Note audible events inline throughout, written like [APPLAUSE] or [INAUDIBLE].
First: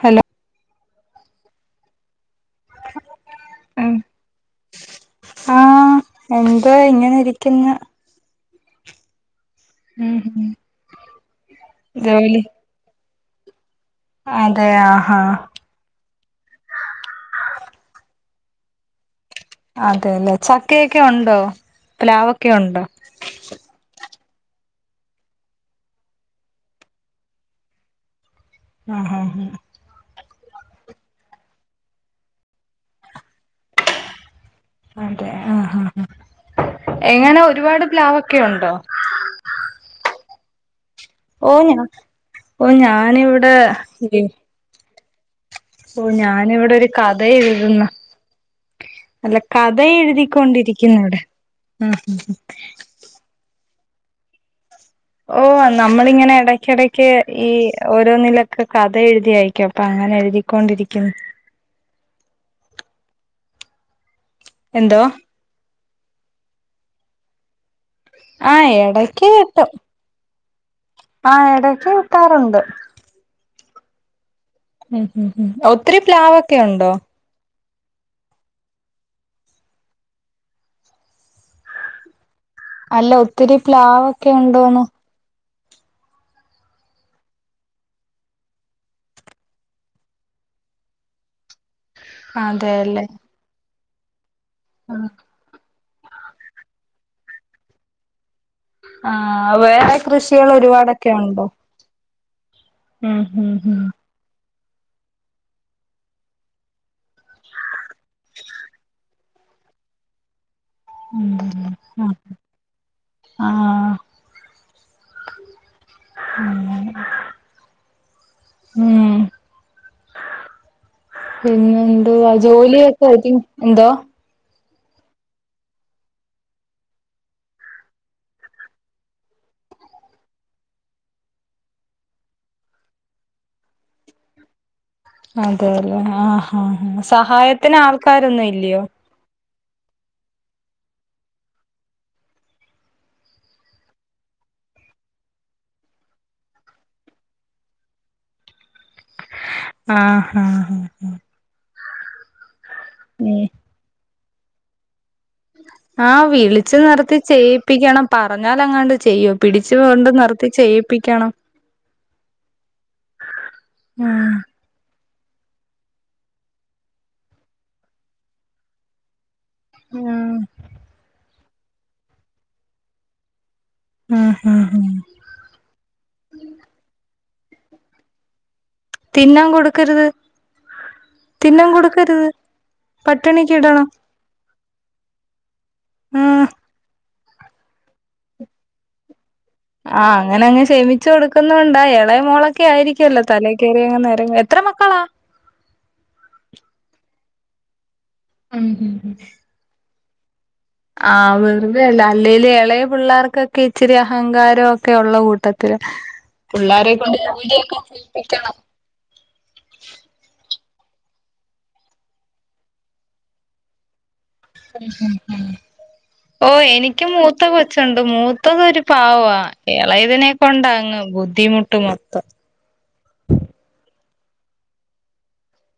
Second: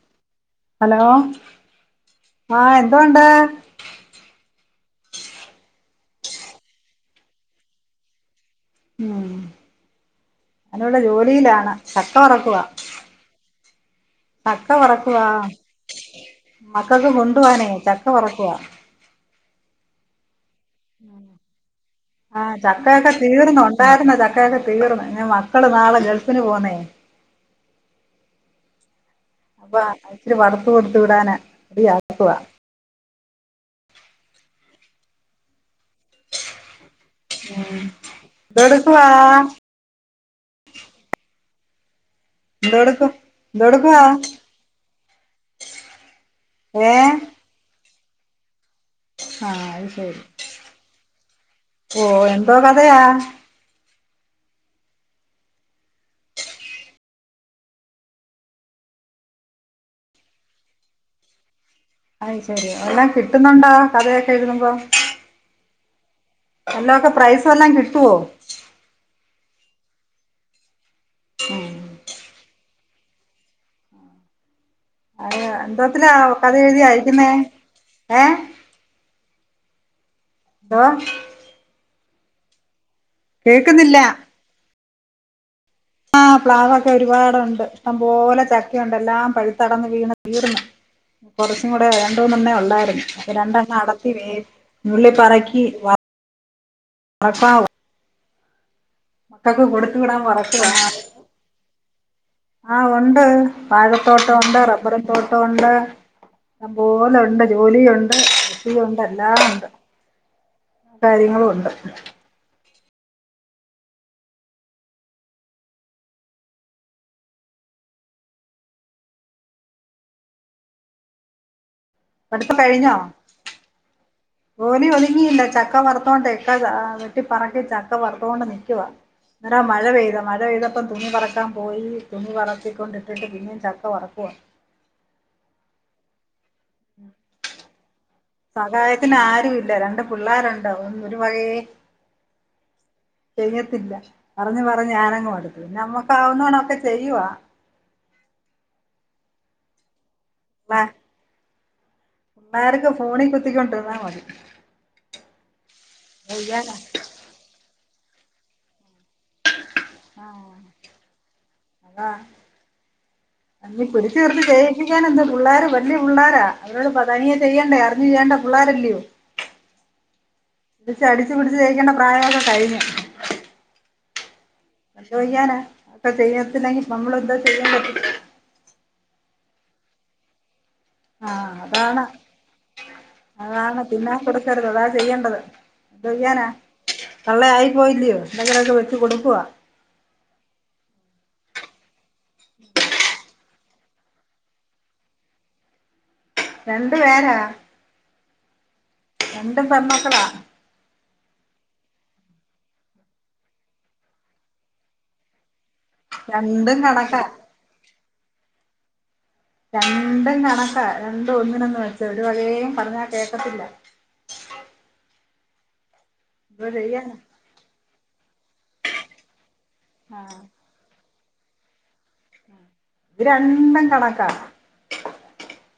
Hello hello. ആ. എന്തോണ്ട്. ഉം ആഹ്. എന്ത്. ഇങ്ങനെ ഇരിക്ക്ന്ന്. ഉം ഉം ഉം ഞാന്വ്ടെ ജോലിയിലാണ്. ചക്ക ജോലി വറക്കുവാ. ചക്ക അതെ ആഹാ വറക്കുവാ. മക്കൾക്ക് കൊണ്ടുവാനേ ചക്ക വറക്കുവാ. അതെലെ. ചക്ക്യക്കെ ഉണ്ടോ? പ്ലാവൊക്കെ ഉണ്ടോ? ഒക്കെ തീർന്നൊ. ഉണ്ടായിര്ന്നു. ചക്കൊക്കെ തീർന്ന്. ഇഞ് മക്കള് നാളെ ഗൾഫിന് പോവുന്നേ. ഉം. ഉം. ഉം. അപ്പ ഇച്ചിരി വർത്ത്‌ കൊടുത്ത്‌ വിടാന. [UNINTELLIGIBLE] അടിക്കവാ അതെ. ആ ആ. എങ്ങനെ ഒരുപാട് പ്ലാവൊക്കെയുണ്ടോ. ആഹ്. ഓഹ്. ഓഹ് എന്തെടുക്കു ഞാനിവിടെ എന്തെടുക്കുവാ [UNINTELLIGIBLE] ഓ ഞാനിവിടെ ഒരു ഏഹ് കഥ എഴുതുന്നു. അല്ല ആഹ് കഥ അത് ശരി എഴുതിക്കൊണ്ടിരിക്കേനു ഇവിടെ ഉം. ഉം. ഉം ആഹ് ഓ നമ്മളിങ്ങനെ എടയ്ക്കെടക്ക് ഈ ഓരോന്നിലൊക്കെ കഥ എഴുതി അയക്കും. അപ്പൊ അങ്ങനെ എഴുതി. കോണ്ടിരിക്കുന്നു. അയ്ശെരി എല്ലാം കിട്ട്ന്നൊണ്ടോ കഥയൊക്കെ എഴ്തുമ്പം. എന്തോ വെല്ലോക്ക പ്രൈസ്വെല്ലാം കിട്ടോ. ആഹ് എടക്ക് കിട്ടും. ആഹ് എടക്ക് കിട്ടാറൊണ്ട്. ഉം. ഉം. ഉം ങേ ഒത്തിരി എന്തോത്തില കഥ പ്ലാവൊക്കെ എഴുതി ഉണ്ടോ അയക്കുന്നെ. ഏഹ്. ഓഹ് അല്ല ഒത്തിരി കേക്കുന്നില്ല പ്ലാവൊക്കെ ഉണ്ടൂന്ന്. ആഹ് പ്ലാവൊക്കെ ഒരുപാടൊണ്ട്. ഇഷ്ടം പോലെ ചക്കയുണ്ട്. എല്ലാം പഴുത്തടർന്ന് വീണ് തീർന്നു. കൊറച്ചും കൂടെ രണ്ടൂന്നെണ്ണേ അതെല്ലേ ഉള്ളാര്ന്ന്. അപ്പ രണ്ടെണ്ണം അടത്തി വീ നുള്ളി പറക്കി വ റക്കാവ്. ആ മക്കക്ക് വേറെ കൊട്ത്ത് വിടാം കൃഷികൾ വറക്കുവ. ഒരുപാടൊക്കെ ഉണ്ടോ ആഹ് ഉം ഉണ്ട് ഉം ഉം പാകം തോട്ടൊ ഒണ്ട്. റബ്ബറും തോട്ടൊ ഒണ്ട്. ഇഷ്ടം പോലൊ ഒണ്ട്. ജോലി ഉണ്ട്. കൃഷി ഉണ്ട്. എല്ലാ ഉണ്ട്. കാര്യങ്ങളു ഉണ്ട്. ആഹ് ഉം ഉം. പിന്നെയു ഇല്ല. പഠിത്തം കഴിഞ്ഞോ ജോലിയൊക്കെ [UNINTELLIGIBLE] എന്തോ ജോലി ഒതുങ്ങിയില്ല. ചക്ക വറുത്തോണ്ടേക്ക ചാ വെട്ടിപ്പറക്കി ചക്ക വറുത്തോണ്ട് നിക്കുവാ. ഇന്നലെ ആ മഴ പെയ്ത്. മഴ പെയ്തപ്പം തുണി പറക്കാം പോയി. തുണി പറക്കിക്കൊണ്ടിട്ടിട്ട് പി പിന്നെം ചക്ക വറക്കുവാ. അതെലെ. ആഹ്. ഹാ ഹ. സഹായത്തിന് ആൾക്കാരൊന്നു ഇല്യാെ. ത്തിന് ആരു ഇല്ല. രണ്ട് പിള്ളാരുണ്ട് ഒ ഒര് വയേ ചെയ്യത്തില്ല. പറഞ്ഞ് പറഞ്ഞ് ഞാനങ്ങ് മടുത്ത്. നമ്മക്കാവുന്നോണൊക്കെ ചെയ്യുവ. ആഹ് ആഹ് ള്ളാർക്ക് ഫോണി ഉം കുത്തിക്കോണ്ട്ര്ന്നാ മതി ആഹ് ചെയ്യാനാ വിളിച്ച്‌ നിർത്തി ചെയ്യിപ്പിക്കണം പറഞ്ഞാലങ്ങാണ്ട് ചെയ്യും പിടിച്ച്‌ കൊണ്ട് നിർത്തി ചെയ്യിപ്പിക്കണം ആഹ് ഇ പിടിച്ച് ആഹ് നിർത്തി ചെയ് പിക്കാനെന്ത് പുള്ളാര് വല്ല്യ പുള്ളാരാ അവരോട് പ തനിയ ചെയ്യണ്ടയ അറിഞ്ഞു ചെയ്യണ്ട പുള്ളാരല്ലിയോ ഉം പിടിച്ച് അടിച്ച് പിടിച്ച് ചെയ്ക്കണ്ട പ്രായൊക്ക കഴിഞ്ഞ്. ആഹ് ആഹ് എന്തോയ്യാന ഇപ്പ ചെയ്യത്തിലെങ്കി ഇപ്പ അമ്മള് എന്താ ചെയ്യാം പറ്റും തിന്നാം കൊട്ക്കരുത് ആ തിന്നാം അതാണ് കൊട്ക്കരുത് പട്ടിണിക്ക് ഇടണം ഇത്തറകള ചെയ്യണ്ടത് എന്തോയ്യാന ആഹ് തള്ളെ ആയി പോയില്ലിയോ എന്തെങ്കിലൊക്ക വെച്ച് കൊട്ക്കുവ ആഹ് അങ്ങന അങ്ങ് ക്ഷമിച്ചു കൊട്ക്കുന്നോണ്ടാ എളയ മോളക്കെ ആയിരിക്കുവല്ലോ തലെക്കെറി അങ്ങ് നേരങ്ങ് എത്ര മക്കളാ രണ്ട് പേരാ ഉം ഉം രണ്ടും പെമ്മക്കള ആഹ് വെറുതെ അല്ല അല്ലേല് എളയ പിള്ളാർക്കെക്കെ ഇച്ചിരി അഹങ്കാര ഒക്കെ ഒള്ള കൂട്ട ത്തില രണ്ടും പുള്ളാരെ കൊണ്ട് കണക്കാ ജോലിയെക്ക ചെയ്പ്പിക്കണം രണ്ടും കണക്കാ രണ്ടു ഒന്നിനന്ന് മെച്ച ഒരുവകേം പറഞ്ഞാ കേക്കത്തില്ല ഉം ഉം ഓ എന്തോ എനിക്കും ചെയ്യാനാ മൂത്ത കൊച്ചൊണ്ട് മൂത്തതൊര് പാവ എളെതിനെ ആഹ് കൊണ്ടാങ്ങ് ബുദ്ധിമുട്ട് മൊത്തം ഇത് രണ്ടും കണക്കാ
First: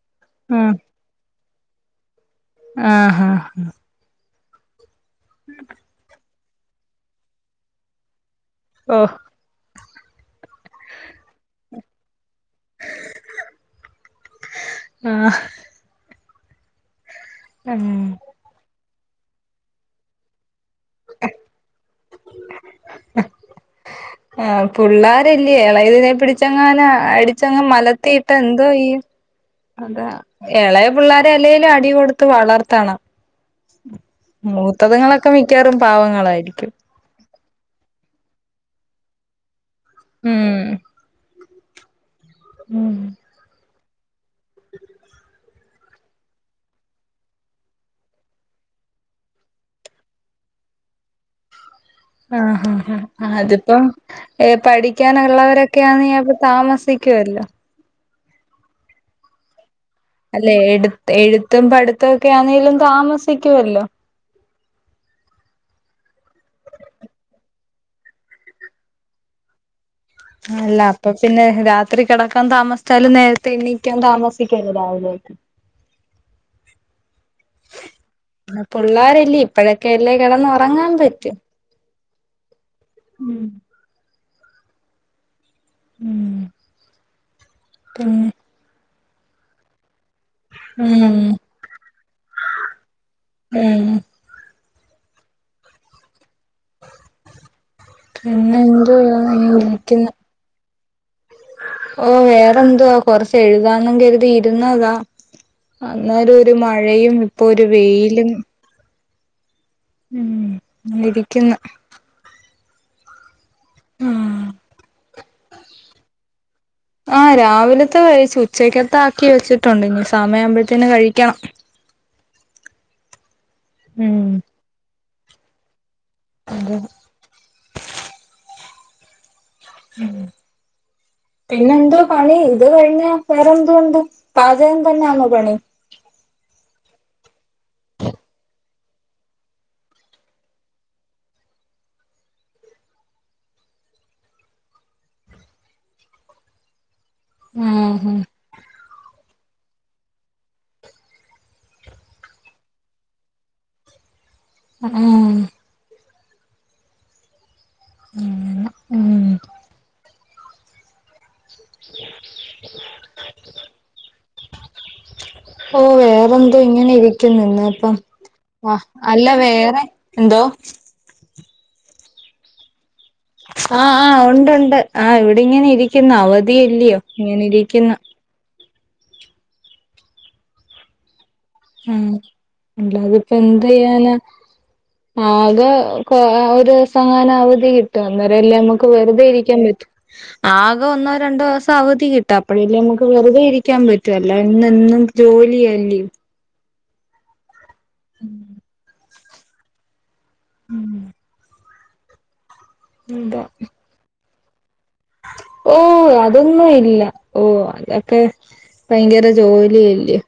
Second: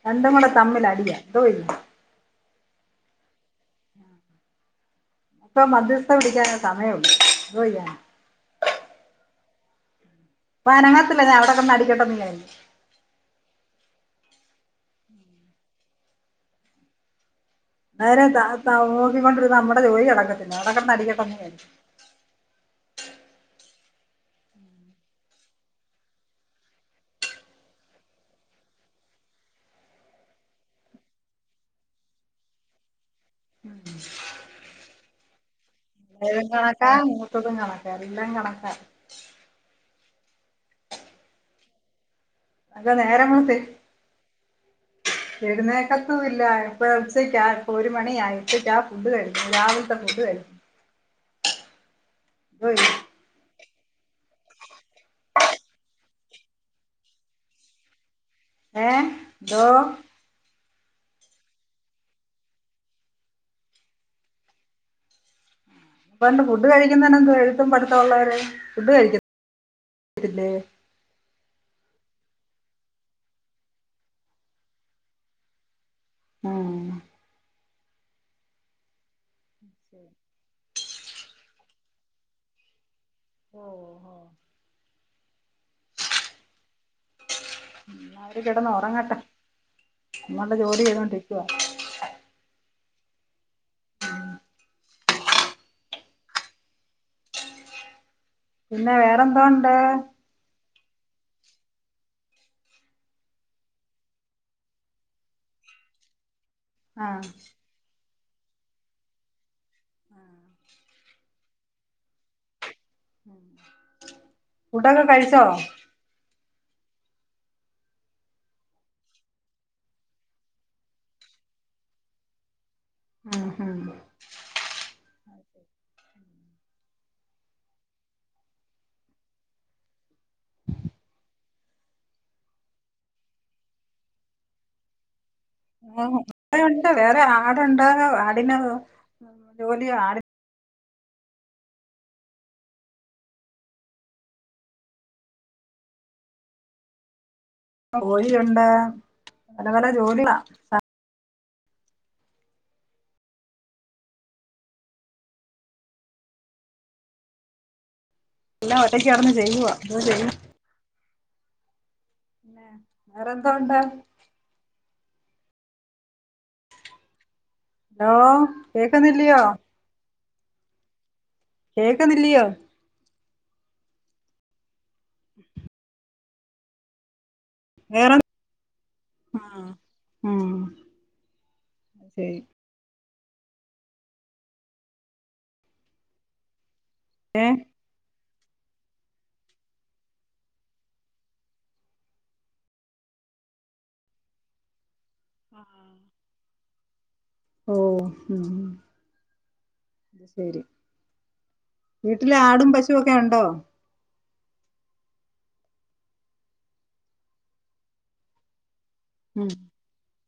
രണ്ടും കുട ഉം തമ്മിലടിയാ. ടോയി ആഹ് പ്പൊ മധ്യസ്ഥം പിടിക്കാന സമയള്ളു എന്തോയ്യാനാ ഓഹ് പനങ്ങത്തില അവിടെക്കെ കിടന്ന് അടിക്കട്ടന്ന ആഹ് ഉം നേരെ നോക്കിക്കൊണ്ടിരുന്ന നമ്മുടെ ജോലി അടക്കത്തില്ല അടകിടന്നടിക്കട്ടന്ന ആഹ് പിള്ളാരല്ലേ ഇളെതിനെ പിടിച്ചങ്ങന അടിച്ചങ്ങ മലത്തി ഇട്ട എന്തോയ്യും? അതാ ഇളയ പിള്ളോര അല്ലേലും അടി കൊടുത്ത് വളർത്തണം. മൂത്തതങ്ങളൊക്കെ മിക്കാറും പാവങ്ങളായിരിക്കും. എല്ലാ മൂത്തതുങ്ങളും കണക്കന്നെ ഇല്ലാം കണക്കാ. ഉം അതാ ഉം നേരങ്ങ എഴുന്നേക്കത്തുല്ല ഇപ്പോഴ ഉച്ചയ്ക്ക ഇപ്പ ഒരു മണി ആയി ഉച്ചക്ക ഫുഡ് കഴിക്കുന്നത് രാവിലത്തെ ഫുഡ് കഴിക്കും. എന്തോ ആഹ് ചെയ്യും ആഹ് അതിപ്പം പഠിക്കാനുള്ളവരൊക്കെയാന്ന് താമസിക്കുവല്ലോ? ഏഹ് ന്തോ അല്ലെ എട്ത്ത് എഴുത്തും പഠിത്തക്കെ ആണെലും താമസിക്കുവല്ലോ? അപ്പണ്ട് ഫുഡ് കഴിക്കുന്നണ്ട് എഴുത്തും പഠത്തുള്ളവര് ഫുഡ്കഴിക്ക ആല്ല അപ്പൊ പിന്നെ രാത്രി കിടക്കാൻ താമസിച്ചാലും നേരത്തെ എണ്ണീക്കാൻ താമസിക്കല്ലോ രാവില ഉം പിള്ളാരല്ലേ ഇപ്പഴൊക്കെ അല്ലേ കിടന്ന് ഉറങ്ങാൻ പറ്റ. ഉം ഓ ഉം എന്നാ പിന്നെ അവര് കിടന്ന് ഉറങ്ങട്ടെ നമ്മടെ ജോലി ഉം ചെയ്തൊണ്ടിരിക്കവാ. ഉം പിന്നെ എന്ത് വേറെന്തോ ചെയ്യുന്നു ഉണ്ട് വിളിക്കുന്ന ഓഹ് വേറെതുവാ കൊറച്ച് എഴുതാന്ന കരുതി ഇരുന്നതാ. അന്നരം ഒരു ആ മഴയും ഇപ്പൊ ഒരു വെയിലും. ഉം എഴുതിട്ടില്ല ഉം ആഹ് ഫുടൊക്കെ കഴിച്ചോ? ആഹ് രാവിലത്തെ കഴിച്ചു ഉച്ചക്കത്തക്കി വെച്ചിട്ടുണ്ട് ഇനി സമയ ആവുമ്പോത്തേന് കഴിക്കണം. ആഹ് ആഹ് ഉം അതെ ഉം പിന്നെ എന്തോ പണി ഇത് കഴിഞ്ഞ വേറെന്ത എന്ത പാചകം തന്നണോ പണി? ണ്ട് വേറെ ആടുണ്ട ആടന് ജോലി ആട ആഹ് കോഴിയുണ്ട് പല പല ജോലികള ഏഹ് ഉം എല്ലാം ഒറ്റയ്ക്കടന്ന് ചെയ്യുവ എന്തോ ചെയ്യ വേറെന്താണ്ടാ? ഓഹ് വേറെന്തോ ഇങ്ങനെ ഇരിക്കുന്ന് ന്ന് പ്പം ഹലോ ആഹ് അല്ല കേക്കുന്നില്ലയോ വേറെ എന്തോ കേക്കുന്നില്ലിയോ ആഹ് ആഹ് ഒണ്ട് ഒണ്ട് ആഹ് ഇവിടിങ്ങനെ ഇരിക്കുന്നു അവധിയല്ലിയോ ഇങ്ങനെ ഇരി - വേറെ ആഹ് ഉം ഉം ശരി അല്ലാതിപ്പോ എന്ത് ചെയ്യാന ആകെ കൊ ഓഹ് ഒരു ദിവസ - ങ്ങാനും ഏ അവധി കിട്ടും അന്നരേ അല്ലേ നമുക്ക് വെറുതെ ഇരിക്കാൻ പറ്റും ആകെ ഒന്നോ രണ്ടോസം അവധി കിട്ടു അപ്പഴല്ലേ നമുക്ക് വെറുതെ ഇരിക്കാൻ പറ്റൂ എല്ല ഇന്ന് എന്ന് ജോലി അല്ലിയോ ഓഹ് ഉം ശരി വീട്ടിലാടും പശുവൊക്കെ എന്താ ഒണ്ടോ ഓഹ് അതൊന്നും ഇല്ല ഓഹ് അതൊക്കെ ഭയങ്കര ഉം ജോലി അല്ലിയോ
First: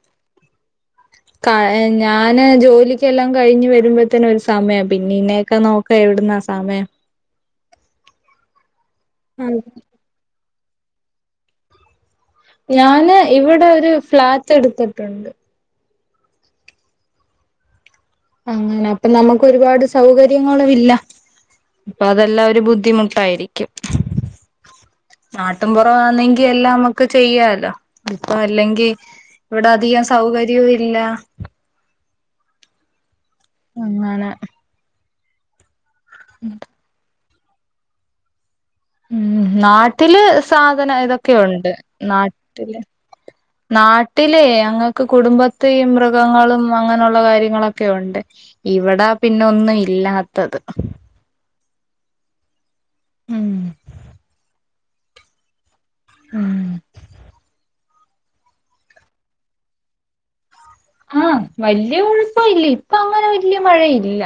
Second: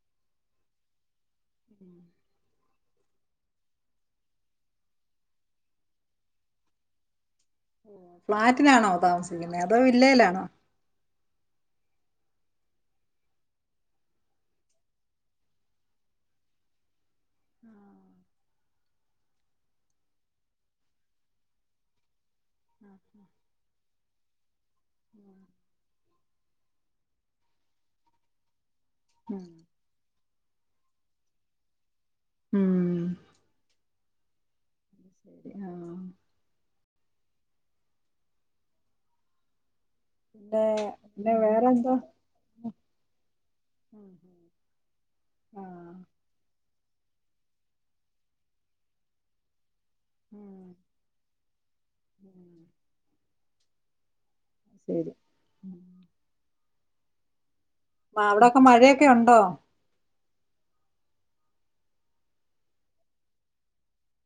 കയിന് ഞാന് ജോലി എല്ലാം കയിഞ്ഞ് വരുമ്പോത്തേന് ഒരു സമയം ആവും. പിന്നെ ഇന്നെയൊക്കെ നോക്കാ എവിടുന്നാ സമയം. ഓഹ് ഫ്ളാറ്റിനാണോ താമസിക്കുന്നെ? അതോ വില്ലേലാണോ? ഞാന് ഇവിടൊരു ഫ്ളാറ്റ് എടുത്ത്ട്ടുണ്ട്. ആഹ് അങ്ങനെ അപ്പൊ നമുക്ക് ഒരുപാട് സൗകര്യങ്ങളും ഇല്ല. അപ്പൊ അതെല്ലാ ഒരു ബുദ്ധിമുട്ടായിരിക്കും. നാട്ട്പ്പുറവാന്നെങ്കി എല്ലാം അമ്മക്ക് ചെയ്യാലോ ഇപ്പ അല്ലെങ്കി ഉും ഇവിടഅധികം സൗകര്യവും ഇല്ല ഉും അങ്ങനെ ആഹ് [INAUDIBLE] ഉം നാട്ടില് പിന്നെ സാധന പിന്നെ ഇതൊക്കെയൊണ്ട് വേറെന്താ നാട്ടില് നാട്ടിലേ അങ്ങക്ക് കുടുംബത്തെയും ആഹ് മൃ- കഗങ്ങളും അങ്ങനൊള്ള കാര്യങ്ങളൊക്കെ ഒണ്ട്. ഇവിടാ പിന്നഒന്നും ഇല്ലാത്തത് ഉം ഹ് [UNINTELLIGIBLE] ഉും ശെരി ഉും ആഹ് അവിടൊക്കെ മഴയൊക്കെ ഒണ്ടോ? ആഹ് വല്ല്യ കൊഴപ്പല്ല്യ ഇപ്പഅങ്ങനെ വല്ല്യ മഴയില്ല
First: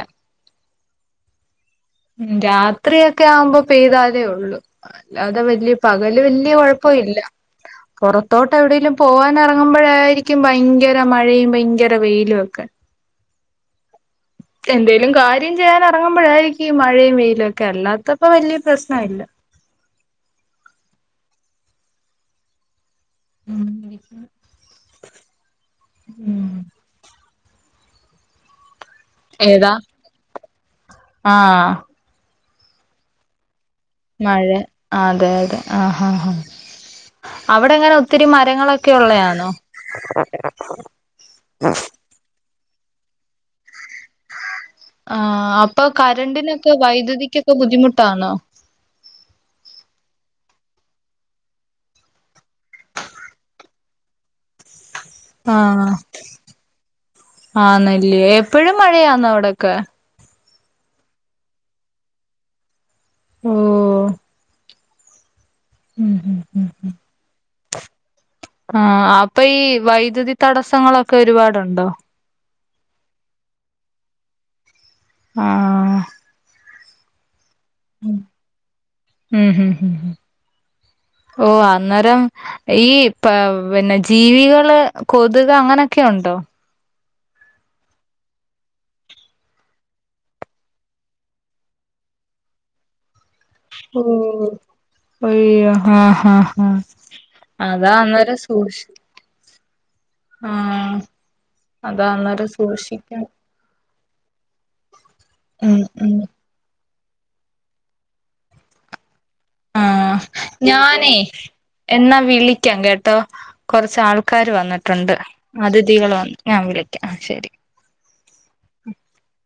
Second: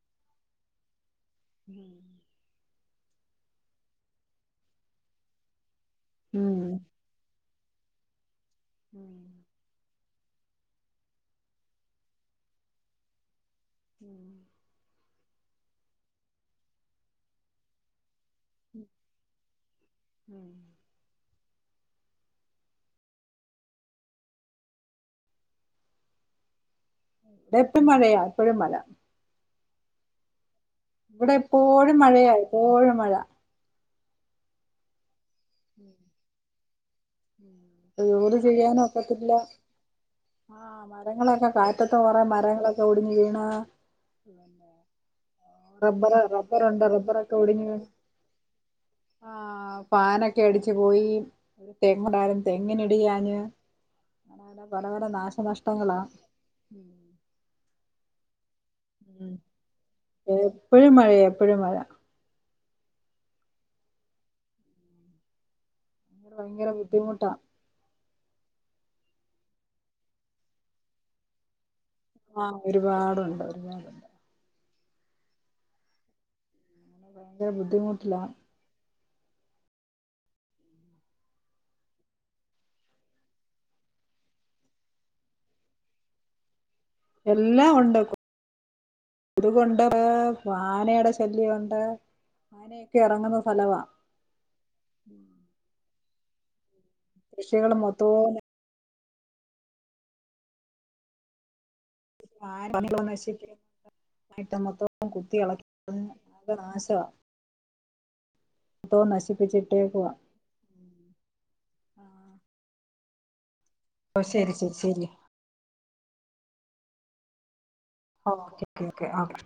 [UNINTELLIGIBLE] ഉും രാത്രിയൊക്കെ ആവുമ്പോ പെയ്താലേ ഒള്ളൂ അല്ലാതെ വല്ല്യ പകല് വല്ല്യ ഉം കൊഴപ്പുല്ല്യ പുറത്തോട്ട് എവിടേലും പോവാൻ നെറങ്ങുമ്പോഴായിരിക്കും ഭയങ്കര മഴയും ഭയങ്കര വെയിലും ഒക്കെ [UNINTELLIGIBLE] എന്തേലും കാര്യം ചെയ്യാനെറങ്ങുമ്പോഴായിരിക്കും ഈ മഴയും വെയിലൊക്കെ അല്ലാത്തപ്പോ വല്ല്യ പ്രശ്നം ഇല്ല ഉും [UNINTELLIGIBLE] ഉും എപ്പം മഴയാ എപ്പഴും മഴ ഏതാ ഇവിടെ ആഹ് എപ്പോഴും മഴയാ എപ്പോഴും മഴ മഴ അതെ അതെ ആഹ് ഹ ഹ ജോലി മരങ്ങളൊക്കെ ചെയ്യാനോഒക്കത്തില്ല ഉള്ളയാണോ ആഹ് മരങ്ങളൊക്കെ കാറ്റത്തോ ആഹ് മരങ്ങളൊക്കെ ഒടിഞ്ഞ് വിണ് സുഖല്ലേ? ആഹ് അപ്പൊ കരണ്ടിനൊക്കെ റബ്ബറൊക്കെ വൈദ്യുതിക്കൊക്കെ ബുദ്ധിമുട്ടാണോ? ആഹ് ആഹ് ഫാനൊക്കെ അടിച്ചു പോയി ഒരു തെങ്ങുണ്ടായിരുന്നു തെങ്ങിന് ഇടിയാഞ്ഞ്. [UNINTELLIGIBLE] ആഹ് ആന്നല്ലേ എപ്പഴും മഴയാന്നോ അവിടൊക്കെ? എപ്പോഴും മഴ എപ്പോഴും മഴ. ഹും ഭയങ്ക ബുദ്ധിമുട്ടാണ് ആഹ അപ്പൊ ഈ വൈദ്യുതി തടസങ്ങളൊക്കെ ഒരുപാടുണ്ടോ ആഹ് ഒരുപാടുണ്ട് ആഹ് അങ്ങനെ ഭയങ്കര ബുദ്ധിമുട്ടിലാ ഉം ഉം ഉം ഓഹ് അന്നേരം ഈ പ പിന്നെ ജീവികള് കൊതുക് അങ്ങനൊക്കെ ഉണ്ടോ എല്ലാം ഒണ്ടാകും കൊതുകുണ്ട് ആനേടെ ശല്യം ഒണ്ട് അങ്ങനെയൊക്കെ ഇറങ്ങുന്ന സ്ഥലവാ ഓഹ് അയ്യോ ആഹ ഹാ കൃഷികൾ അതാ മൊത്തവും അന്നേരം സൂക്ഷി ആഹ് അതാന്ന് [UNINTELLIGIBLE] മൊത്തം കുത്തി എളക്കി ഉം ഉം നാശവാ എന്തോ നശിപ്പിച്ചിട്ടേക്ക ആഹ് ഞാനേ എന്നാ വിളിക്കാം കേട്ടോ കൊറച്ച് ഓ ആൾക്കാര് ശരി ശരി ശരി വന്നിട്ടുണ്ട് അതിഥികകൾ വന്ന് ഞാൻ വിളിക്കാം ആഹ് ശരി ഓകെ ഓകെ ഓകെ